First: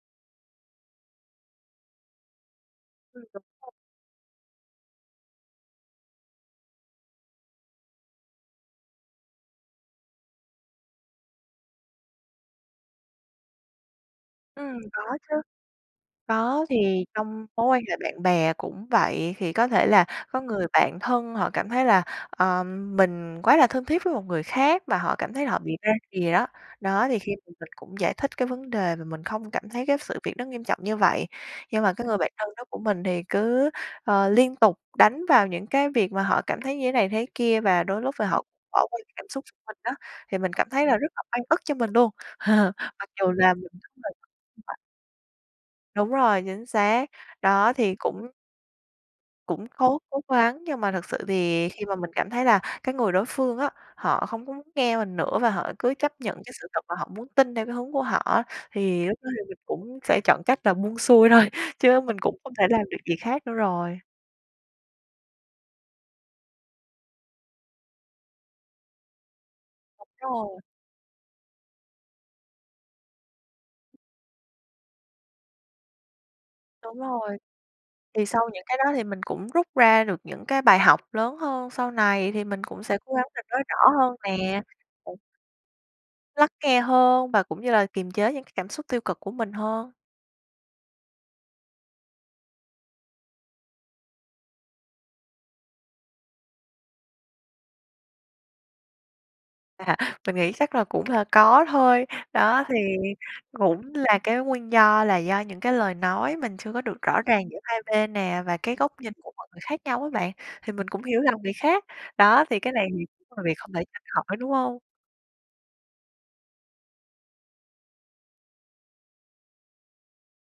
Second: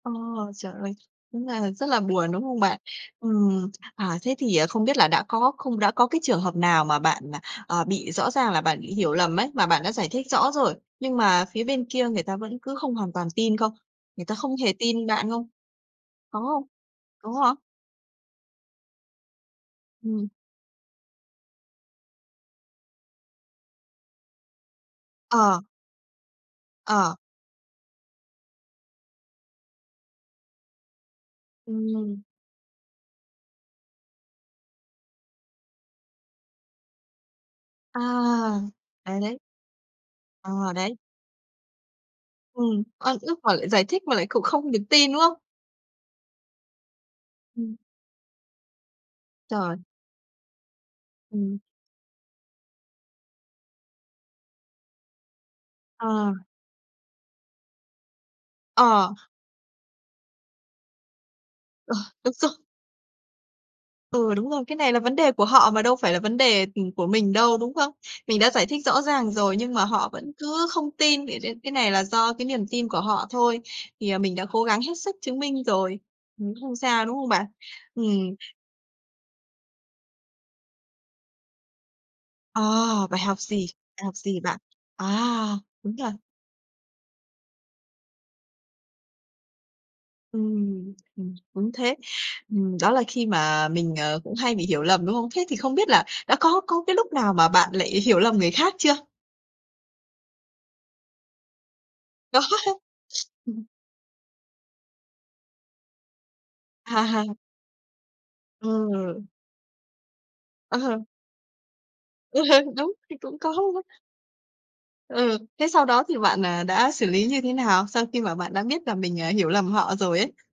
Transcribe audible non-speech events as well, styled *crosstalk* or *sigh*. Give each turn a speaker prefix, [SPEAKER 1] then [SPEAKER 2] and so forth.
[SPEAKER 1] Ờ, trời ơi! Đúng là rất là buồn, đúng không bạn?
[SPEAKER 2] Ừm, đúng rồi.
[SPEAKER 1] Ừm, à, thế thì, à, không biết là đã có không đã có cái trường hợp nào mà bạn, à, à, bị rõ ràng là bạn bị hiểu lầm ấy, mà bạn đã giải thích rõ rồi, nhưng mà phía bên kia người ta vẫn cứ không hoàn toàn tin không? Người ta không hề
[SPEAKER 2] Ừm,
[SPEAKER 1] tin
[SPEAKER 2] có
[SPEAKER 1] bạn
[SPEAKER 2] chứ.
[SPEAKER 1] không? Có không?
[SPEAKER 2] Có, thì
[SPEAKER 1] Có
[SPEAKER 2] trong
[SPEAKER 1] hả?
[SPEAKER 2] mối quan hệ bạn bè cũng vậy, thì có thể là
[SPEAKER 1] Ừm.
[SPEAKER 2] có người bạn thân họ cảm thấy là, à, mình quá là thân thiết với một người khác mà họ cảm thấy là họ
[SPEAKER 1] Ờ.
[SPEAKER 2] bị ra rìa á. Đó,
[SPEAKER 1] Ờ.
[SPEAKER 2] thì khi mà mình cũng giải thích cái vấn đề và mình không cảm thấy cái sự việc nó nghiêm trọng như vậy. Nhưng mà cái người
[SPEAKER 1] Ừm.
[SPEAKER 2] bạn thân đó của mình thì cứ, ờ, liên tục đánh vào những cái việc mà họ cảm thấy như thế này, thế kia và đôi
[SPEAKER 1] À,
[SPEAKER 2] lúc là họ bỏ qua cái
[SPEAKER 1] đấy,
[SPEAKER 2] cảm
[SPEAKER 1] đấy.
[SPEAKER 2] xúc mình á, thì mình cảm
[SPEAKER 1] Ờ,
[SPEAKER 2] thấy
[SPEAKER 1] đấy.
[SPEAKER 2] là rất là oan ức cho mình luôn.
[SPEAKER 1] Ừm,
[SPEAKER 2] *laughs* Mặc
[SPEAKER 1] oan
[SPEAKER 2] dù
[SPEAKER 1] ức
[SPEAKER 2] là
[SPEAKER 1] mà lại
[SPEAKER 2] mình.
[SPEAKER 1] giải thích mà lại cũng không
[SPEAKER 2] *unintelligible*
[SPEAKER 1] được tin, đúng không?
[SPEAKER 2] Đúng rồi, chính xác. Đó
[SPEAKER 1] Ừm.
[SPEAKER 2] thì cũng cũng
[SPEAKER 1] Trời.
[SPEAKER 2] cố cố gắng nhưng mà thực sự
[SPEAKER 1] Ừm.
[SPEAKER 2] thì khi mà mình cảm thấy là cái người đối phương á, họ không có muốn nghe mình nữa và họ cứ chấp
[SPEAKER 1] Ờ.
[SPEAKER 2] nhận cái sự thật mà họ muốn tin theo cái hướng của họ á, thì
[SPEAKER 1] Ờ.
[SPEAKER 2] lúc đó thì mình cũng sẽ chọn cách là buông xuôi thôi
[SPEAKER 1] Ờ,
[SPEAKER 2] chứ mình
[SPEAKER 1] đúng
[SPEAKER 2] cũng
[SPEAKER 1] rồi.
[SPEAKER 2] không thể làm được gì khác nữa rồi.
[SPEAKER 1] Ừ, đúng rồi. Cái này là vấn đề của họ mà đâu phải là vấn đề, ừm, của mình đâu, đúng không? Mình đã giải thích rõ ràng rồi nhưng mà họ vẫn
[SPEAKER 2] *unintelligible*
[SPEAKER 1] cứ không tin *unintelligible* cái này là do cái niềm tin của họ thôi. Thì, à, mình đã cố gắng hết sức chứng minh rồi. Cũng không
[SPEAKER 2] Đúng
[SPEAKER 1] sao, đúng không
[SPEAKER 2] rồi.
[SPEAKER 1] bạn?
[SPEAKER 2] Thì
[SPEAKER 1] Ừm.
[SPEAKER 2] sau những cái đó thì mình cũng rút ra được những cái bài học lớn hơn, sau này thì
[SPEAKER 1] Ờ,
[SPEAKER 2] mình cũng sẽ cố
[SPEAKER 1] bài
[SPEAKER 2] gắng
[SPEAKER 1] học
[SPEAKER 2] là nói
[SPEAKER 1] gì?
[SPEAKER 2] rõ
[SPEAKER 1] Bài
[SPEAKER 2] hơn
[SPEAKER 1] học gì bạn?
[SPEAKER 2] nè.
[SPEAKER 1] À,
[SPEAKER 2] *unintelligible*
[SPEAKER 1] đúng rồi.
[SPEAKER 2] Lắng nghe hơn và cũng như là kiềm chế những cái cảm xúc tiêu cực của mình hơn.
[SPEAKER 1] Ừm, ừm. Đúng thế. Ừm, đó là khi mà mình, ờ, cũng hay bị hiểu lầm, đúng không? Thế thì không biết là đã có có cái lúc nào mà bạn lại hiểu lầm người khác chưa?
[SPEAKER 2] À, mình nghĩ chắc là cũng là có thôi.
[SPEAKER 1] Có
[SPEAKER 2] Đó,
[SPEAKER 1] hả?
[SPEAKER 2] thì
[SPEAKER 1] *sniffs* Ừm.
[SPEAKER 2] cũng là cái nguyên do là do những cái lời nói mình chưa có
[SPEAKER 1] À
[SPEAKER 2] được rõ
[SPEAKER 1] hà.
[SPEAKER 2] ràng giữa hai bên nè và cái góc nhìn
[SPEAKER 1] Ừ.
[SPEAKER 2] của mọi người khác nhau á bạn, thì mình
[SPEAKER 1] Ờ.
[SPEAKER 2] cũng hiểu lầm người khác.
[SPEAKER 1] Ừ
[SPEAKER 2] Đó,
[SPEAKER 1] hừ,
[SPEAKER 2] thì cái này
[SPEAKER 1] đúng,
[SPEAKER 2] thì
[SPEAKER 1] thì cũng
[SPEAKER 2] cũng là việc
[SPEAKER 1] có
[SPEAKER 2] không thể
[SPEAKER 1] luôn.
[SPEAKER 2] tránh khỏi, đúng hông?
[SPEAKER 1] Ừ, thế sau đó thì bạn, à, đã xử lý như thế nào? Sau khi mà bạn đã biết là mình, à, hiểu lầm họ rồi ấy.